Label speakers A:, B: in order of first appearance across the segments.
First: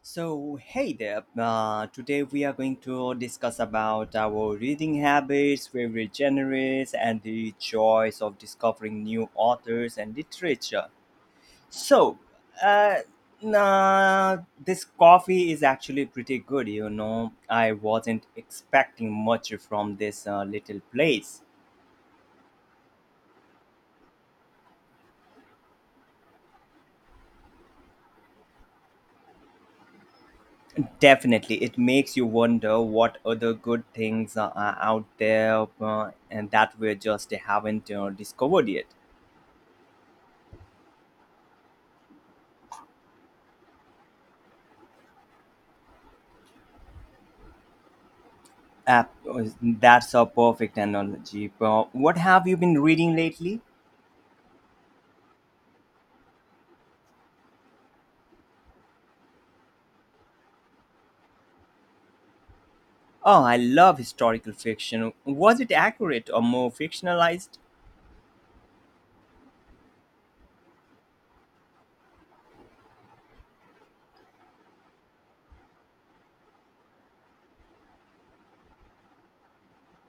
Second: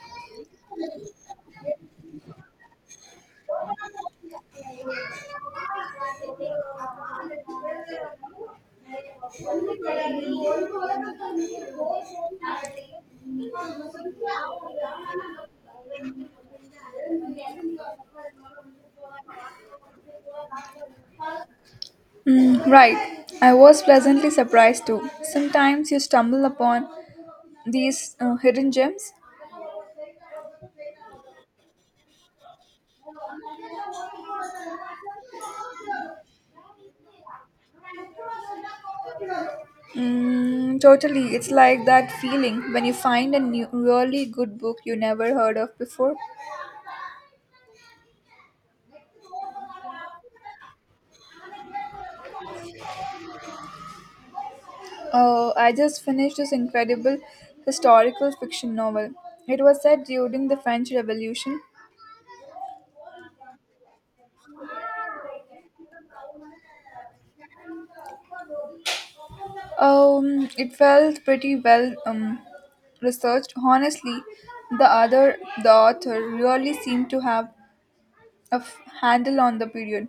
A: So, hey there. Today we are going to discuss about our reading habits, favorite genres, and the joys of discovering new authors and literature. So, uh, nah, this coffee is actually pretty good. You know, I wasn't expecting much from this little place.
B: Mm, right. I was pleasantly surprised too. Sometimes you stumble upon these hidden gems.
A: Definitely, it makes you wonder what other good things are out there, and that we just haven't discovered yet.
B: Mm, totally. It's like that feeling when you find a new, really good book you never heard of before.
A: App, that's a perfect analogy. But what have you been reading lately?
B: Oh, I just finished this incredible historical fiction novel. It was set during the French Revolution.
A: Oh, I love historical fiction. Was it accurate or more fictionalized?
B: It felt pretty well researched. Honestly, the other the author really seemed to have a handle on the period.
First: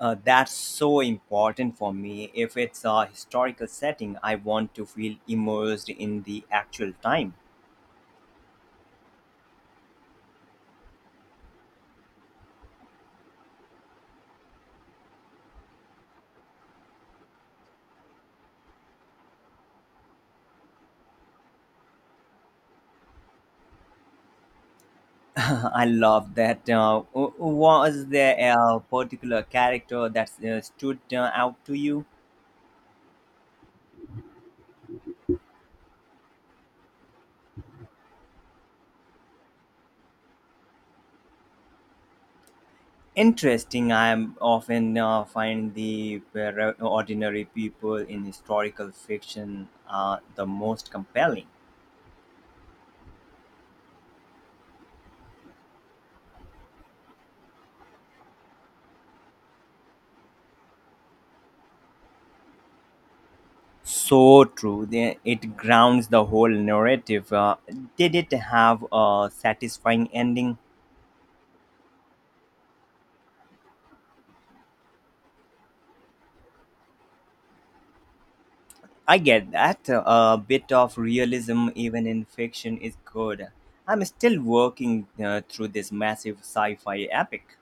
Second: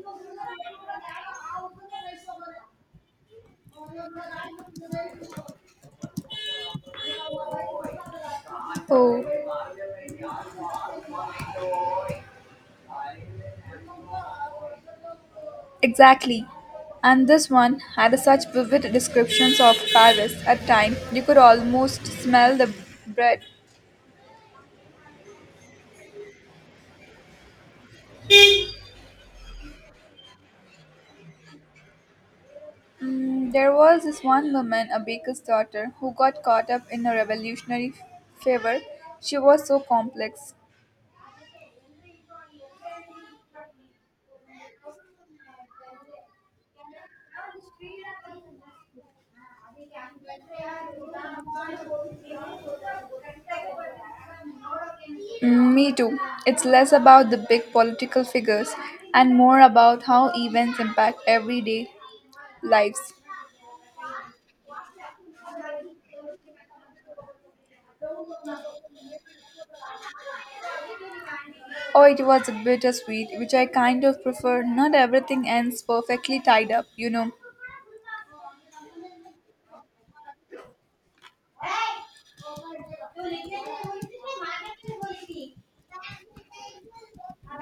A: That's so important for me. If it's a historical setting, I want to feel immersed in the actual time.
B: Oh, exactly. And this one had such vivid descriptions of Paris at time you could almost smell the bread.
A: I love that. Was there a particular character that stood out to you?
B: Mm, there was this one woman, a baker's daughter, who got caught up in a revolutionary fever. She was so complex.
A: Interesting. I am often find the ordinary people in historical fiction, the most compelling.
B: Mm, me too. It's less about the big political figures and more about how events impact everyday lives.
A: So true. It grounds the whole narrative. Did it have a satisfying ending?
B: Oh, it was a bittersweet, which I kind of prefer. Not everything ends perfectly tied up, you know.
A: I get that. A bit of realism, even in fiction, is good. I'm still working through this massive sci fi epic.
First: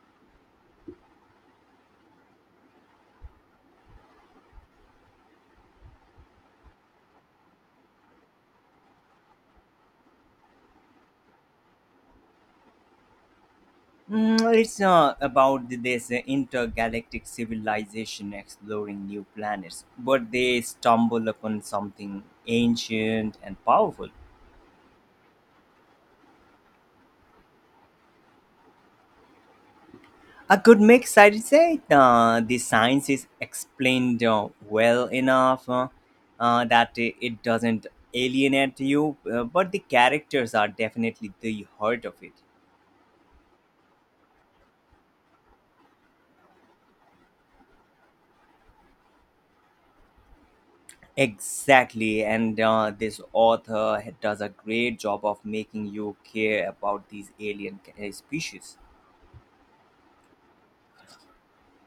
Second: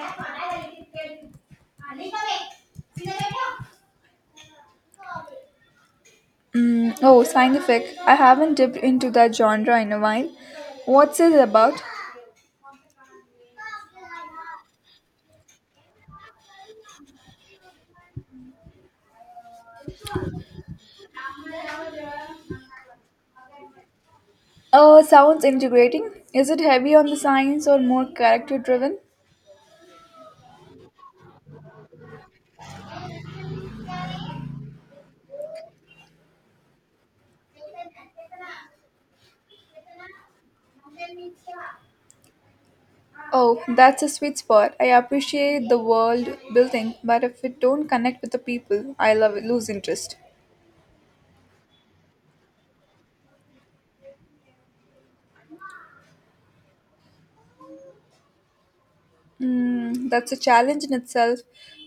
B: Mm, oh, scientific. I haven't dipped into that genre in a while. What's it about?
A: It's about this intergalactic civilization exploring new planets, but they stumble upon something ancient and powerful.
B: Sounds integrating. Is it heavy on the science or more character driven?
A: A good mix, I'd say. The science is explained well enough, that it doesn't alienate you, but the characters are definitely the heart of it.
B: Oh, that's a sweet spot. I appreciate the world building, but if it don't connect with the people, I love lose interest.
A: Exactly, and this does a great job of making you care about these alien species.
B: Mm, that's a challenge in itself,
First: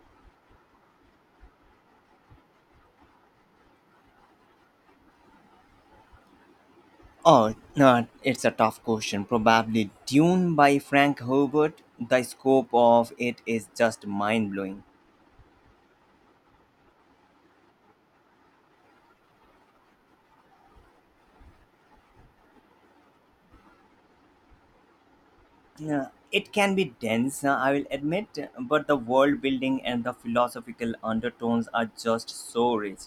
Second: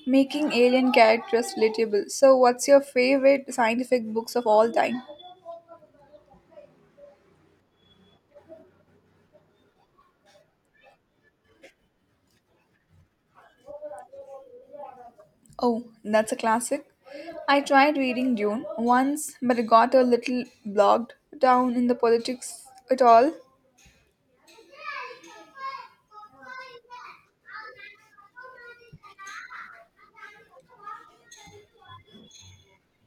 B: making alien characters relatable. So, what's your favorite scientific books of all time?
A: Oh, no, it's a tough question. Probably Dune by Frank Herbert. The scope of it is just mind blowing.
B: Oh, that's a classic. I tried reading Dune once, but it got a little bogged down in the politics at all.
A: Yeah, it can be dense, I will admit, but the world building and the philosophical undertones are just so rich.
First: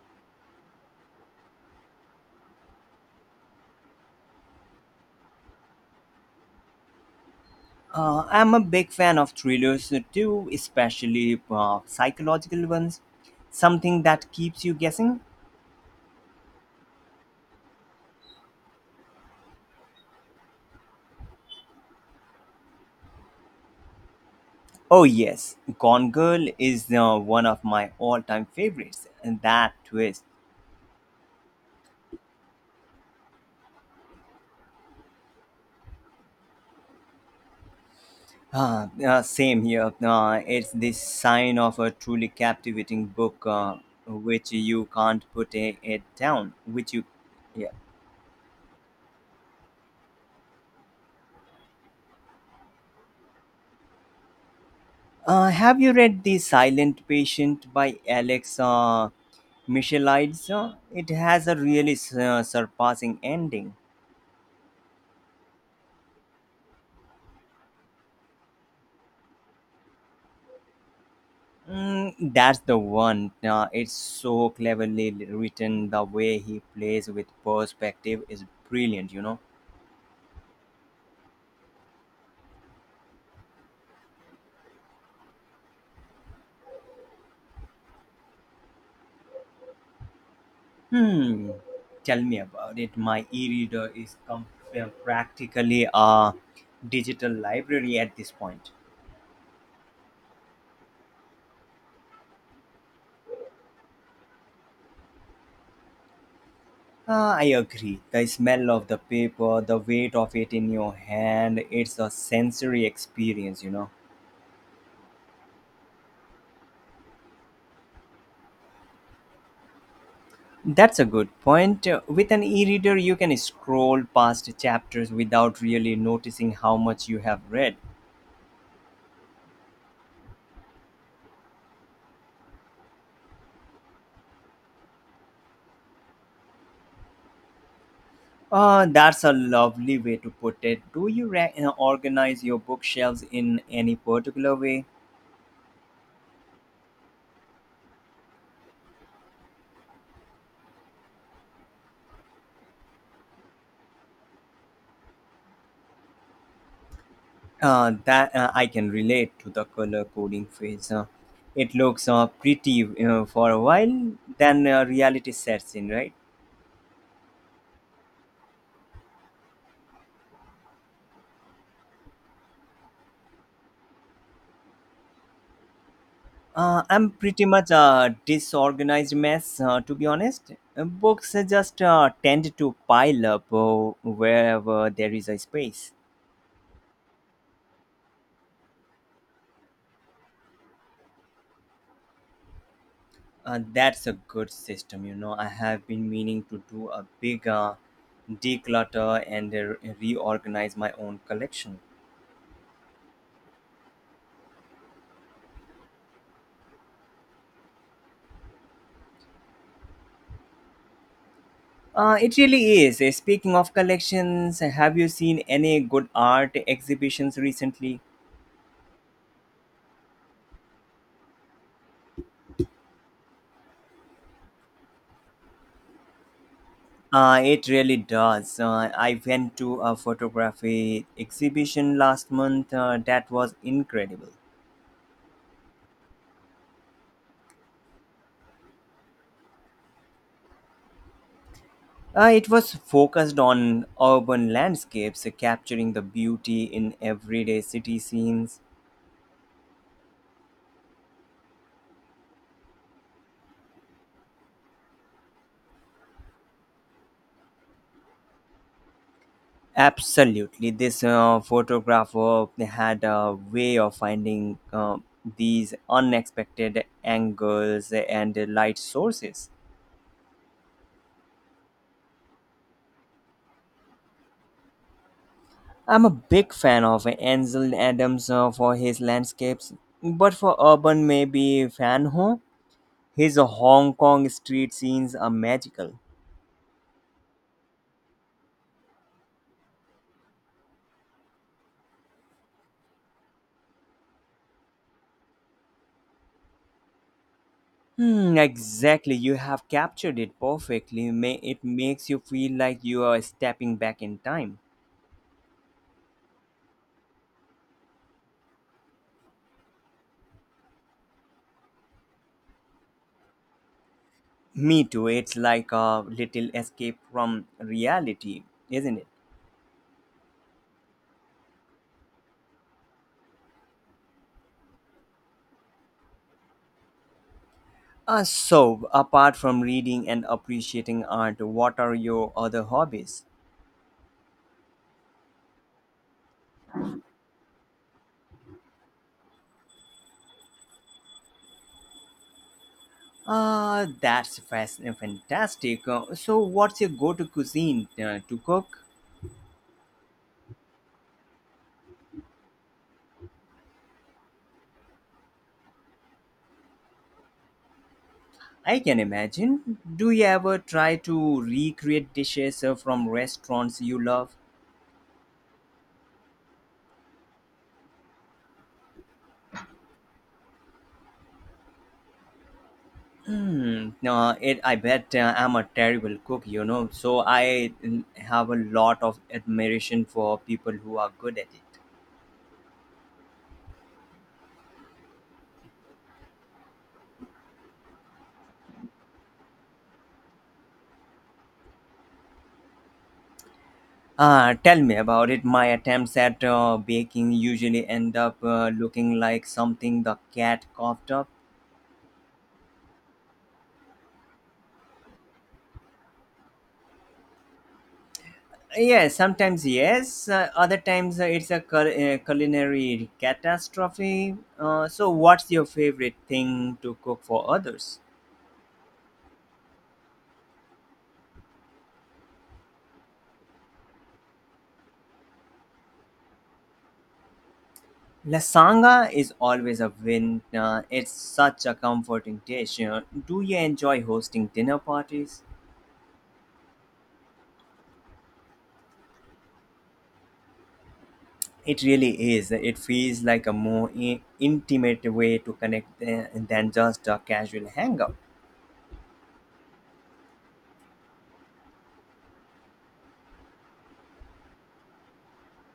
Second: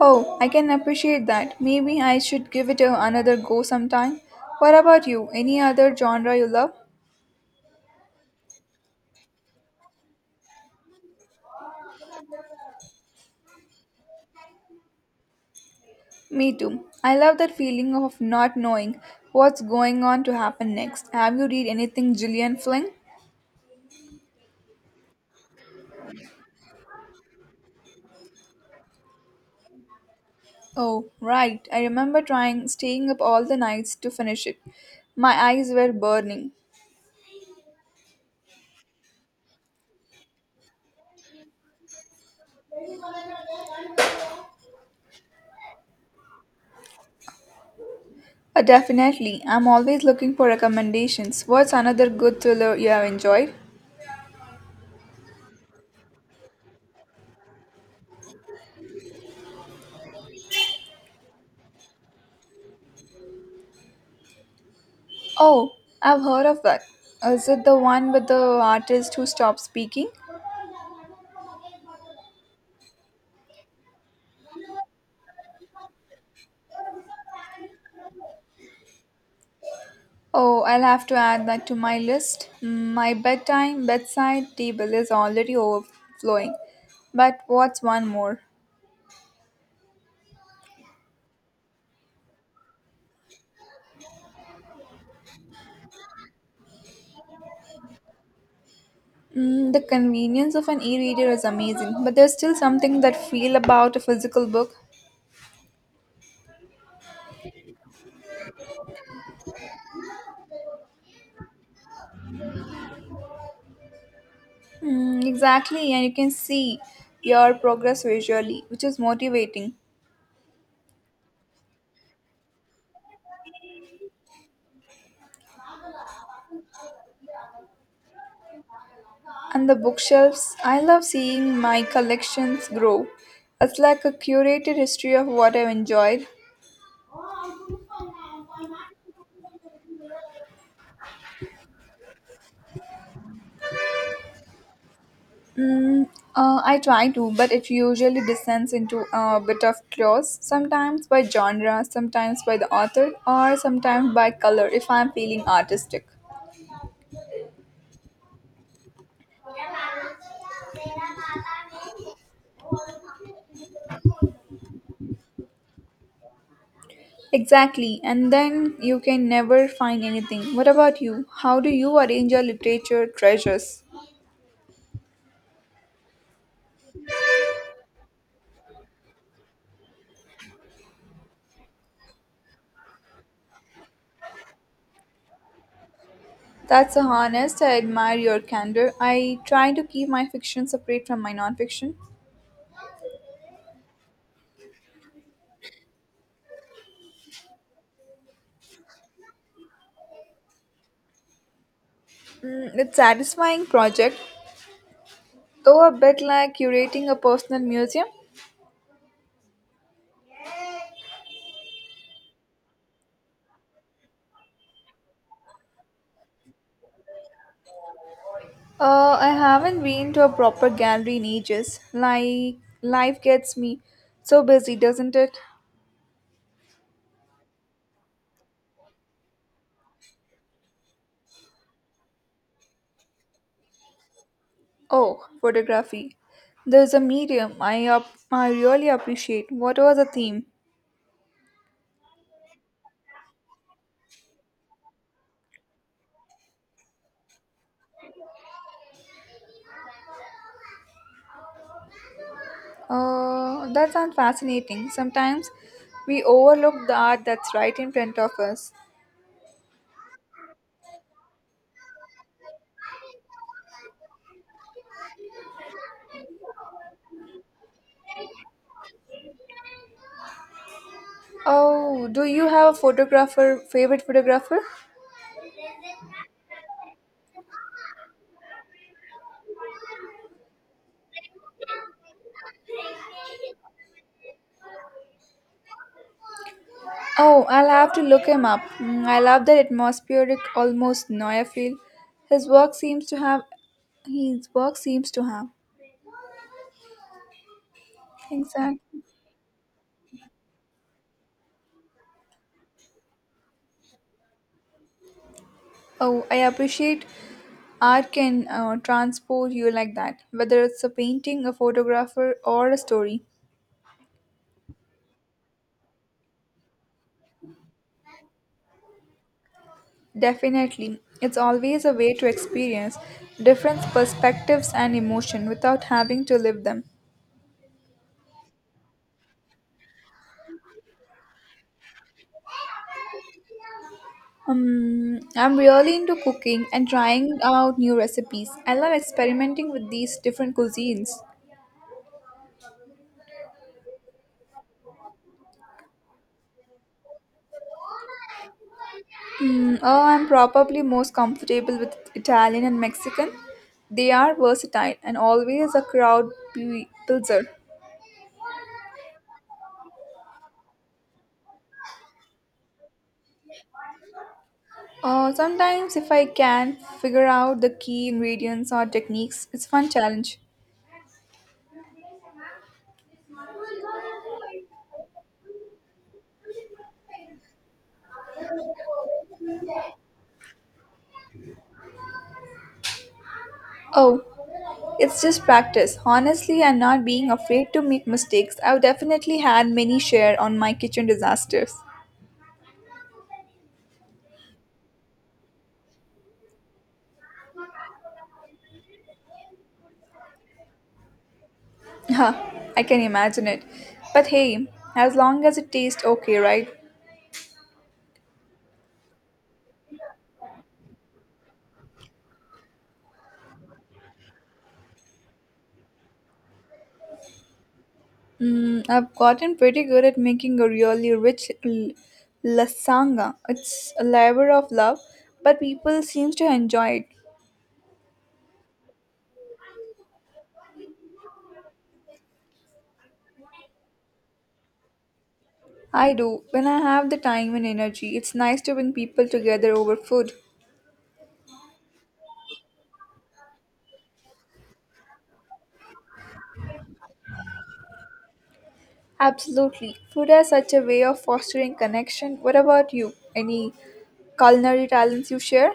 B: Oh, I can appreciate that. Maybe I should give it another go sometime. What about you? Any other genre you love?
A: I'm a big fan of thrillers too, especially psychological ones. Something that keeps you guessing.
B: Me too. I love that feeling of not knowing what's going on to happen next. Have you read anything Gillian Flynn?
A: Oh, yes, Gone Girl is one of my all time favorites. And that twist.
B: Oh, right. I remember trying staying up all the nights to finish it. My eyes were burning.
A: Same here. It's the sign of a truly captivating book, which you can't it down. Yeah.
B: Definitely. I'm always looking for recommendations. What's another good thriller you have enjoyed?
A: Have you read The Silent Patient by Alex Michelides? It has a really surpassing ending.
B: Oh, I've heard of that. Is it the one with the artist who stopped speaking?
A: That's the one. It's so cleverly written. The way he plays with perspective is brilliant, you know.
B: Oh, I'll have to add that to my list. Mm, my bedtime bedside table is already overflowing. But what's one more?
A: Hmm. Tell me about it. My e reader is practically a digital library at this point.
B: Mm, the convenience of an e-reader is amazing, but there's still something that feel about a physical book.
A: Ah, I agree. The smell of the paper, the weight of it in your hand, it's a sensory experience, you know.
B: Mm, exactly, and you can see your progress visually, which is motivating.
A: That's a good point. With an e reader, you can scroll past chapters without really noticing how much you have read.
B: And the bookshelves. I love seeing my collections grow. It's like a curated history of what I've enjoyed.
A: Ah, that's a lovely way to put it. Do you organize your bookshelves in any particular way?
B: Mm, I try to, but it usually descends into a bit of chaos, sometimes by genre, sometimes by the author, or sometimes by color if I'm feeling artistic.
A: That I can relate to the color coding phase. It looks pretty, for a while, then reality sets in, right?
B: Exactly, and then you can never find anything. What about you? How do you arrange your literature treasures?
A: I'm pretty much a disorganized mess, to be honest. Books just tend to pile up wherever there is a space.
B: That's honest. I admire your candor. I try to keep my fiction separate from my nonfiction.
A: That's a good system, you know. I have been meaning to do a big declutter and reorganize my own collection.
B: Mm, it's satisfying project, though a bit like curating a personal museum.
A: It really is. Speaking of collections, have you seen any good art exhibitions recently?
B: I haven't been to a proper gallery in ages. Like life gets me so busy, doesn't it?
A: It really does. I went to a photography exhibition last month that was incredible.
B: Oh, photography. There's a medium I really appreciate. What was the theme?
A: It was focused on urban landscapes, capturing the beauty in everyday city scenes.
B: That sounds fascinating. Sometimes we overlook the art that's right in front of us.
A: Absolutely. This photographer had a way of finding these unexpected angles and light sources.
B: Oh, do you have favorite photographer?
A: I'm a big fan of Ansel Adams for his landscapes, but for urban maybe Van Ho. His Hong Kong street scenes are magical.
B: Oh, I'll have to look him up. Mm, I love that atmospheric, almost noir feel. His work seems to have, his work seems to have.
A: Hmm,
B: Exactly.
A: exactly, you have captured it perfectly. It makes you feel like you are stepping back in time.
B: Oh, I appreciate art can transport you like that, whether it's a painting, a photographer, or a story.
A: Me too, it's like a little escape from reality, isn't it?
B: Definitely. It's always a way to experience different perspectives and emotion without having to live them.
A: So, apart from reading and appreciating art, what are your other hobbies?
B: I'm really into cooking and trying out new recipes. I love experimenting with these different cuisines.
A: Fantastic. So, what's your go to cuisine to cook?
B: Mm, oh, I'm probably most comfortable with Italian and Mexican. They are versatile and always a crowd pleaser.
A: I can imagine. Do you ever try to recreate dishes from restaurants you love?
B: Sometimes, if I can figure out the key ingredients or techniques, it's fun challenge.
A: Hmm. I bet, I'm a terrible cook, you know, so I have a lot of admiration for people who are good at it.
B: Oh, it's just practice. Honestly, I'm not being afraid to make mistakes. I've definitely had many share on my kitchen disasters.
A: Tell me about it. My attempts at baking usually end up looking like something the cat coughed up.
B: Huh, I can imagine it. But hey, as long as it tastes okay, right?
A: Yes, sometimes yes. Other times it's a culinary catastrophe. So, what's your favorite thing to cook for others?
B: Mm, I've gotten pretty good at making a really rich lasagna. It's a labor of love, but people seem to enjoy it.
A: Lasagna is always a win. It's such a comforting dish. You know. Do you enjoy hosting dinner parties?
B: I do. When I have the time and energy, it's nice to bring people together over food.
A: It really is. It feels like a more intimate way to connect than just a casual hangout.
B: Absolutely. Food has such a way of fostering connection. What about you? Any culinary talents you share?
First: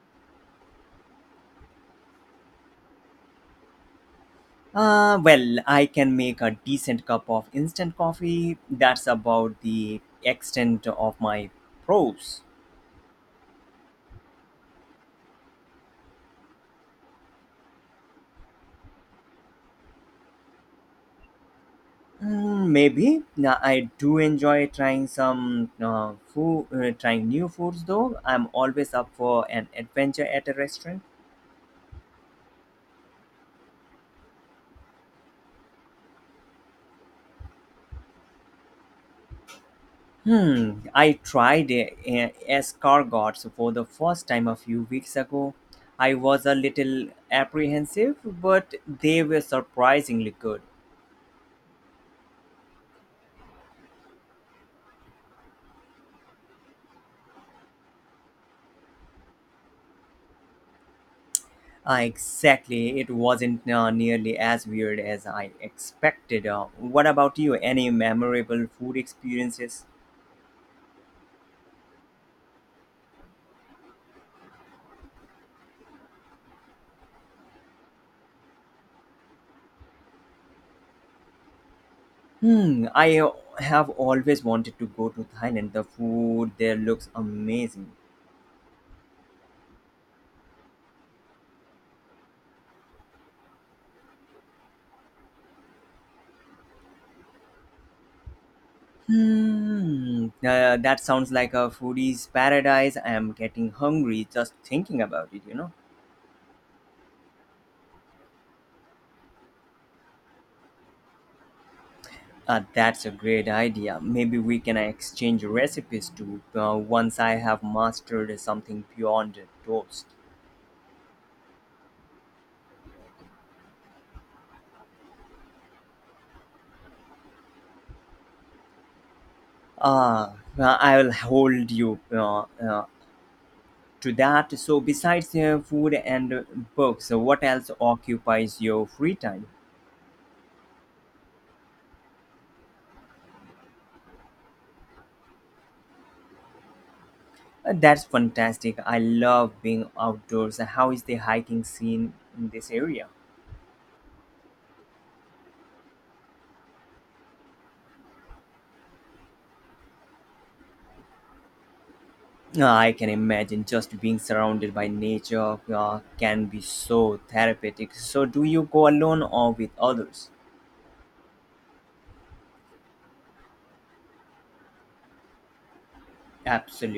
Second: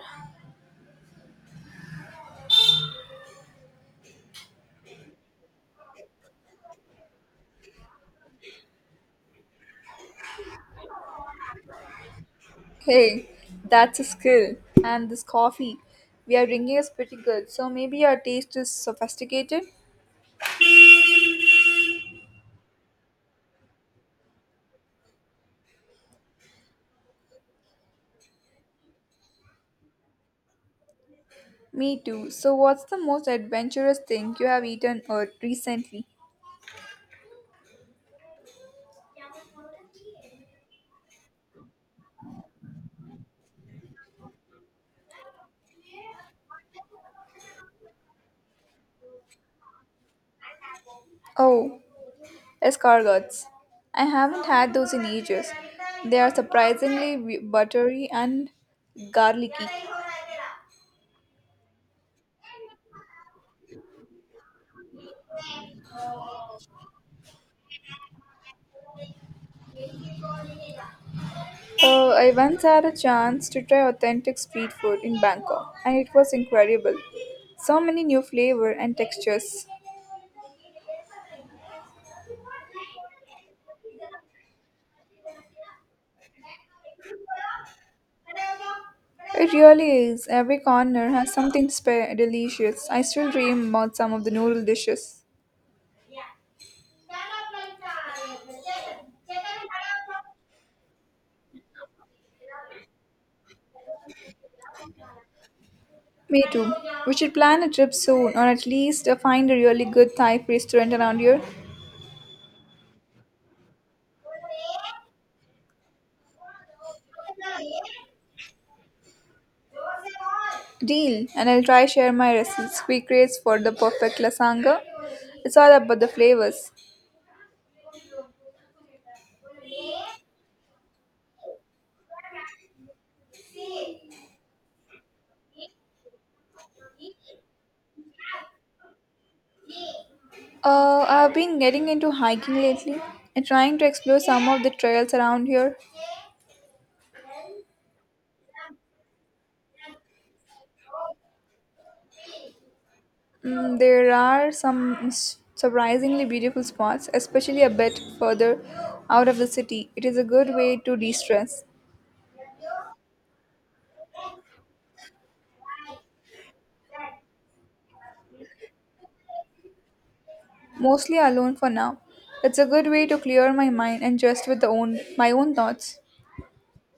A: Well, I can make a decent cup of instant coffee. That's about the extent of my pros.
B: Hey, that's a skill. And this coffee we are drinking is pretty good, so maybe your taste is sophisticated?
A: Maybe now, I do enjoy trying some trying new foods though. I'm always up for an adventure at a restaurant.
B: Me too. So, what's the most adventurous thing you have eaten or recently?
A: Hmm, I tried escargots for the first time a few weeks ago. I was a little apprehensive, but they were surprisingly good.
B: Oh, escargots. I haven't had those in ages. They are surprisingly buttery and garlicky.
A: Exactly. It wasn't nearly as weird as I expected. What about you? Any memorable food experiences?
B: I once had a chance to try authentic street food in Bangkok, and it was incredible. So many new flavor and textures.
A: Hmm, I have always wanted to go to Thailand. The food there looks amazing.
B: It really is. Every corner has something delicious. I still dream about some of the noodle dishes.
A: Hmm, that sounds like a foodie's paradise. I am getting hungry just thinking about it, you know.
B: Me too. We should plan a trip soon, or at least find a really good Thai restaurant around here.
A: That's a great idea. Maybe we can exchange recipes too, once I have mastered something beyond toast.
B: Deal, and I'll try share my recipes, secrets for the perfect lasagna. It's all about the flavors.
A: Ah, well, I will hold you to that. So, besides food and books, what else occupies your free time?
B: I've been getting into hiking lately and trying to explore some of the trails around here.
A: That's fantastic. I love being outdoors. How is the hiking scene in this area?
B: Mm, there are some surprisingly beautiful spots, especially a bit further out of the city. It is a good way to de stress,
A: I can imagine just being surrounded by nature can be so therapeutic. So, do you go alone or with others?
B: mostly alone for now. It's a good way to clear my mind and just my own thoughts.
A: Absolutely.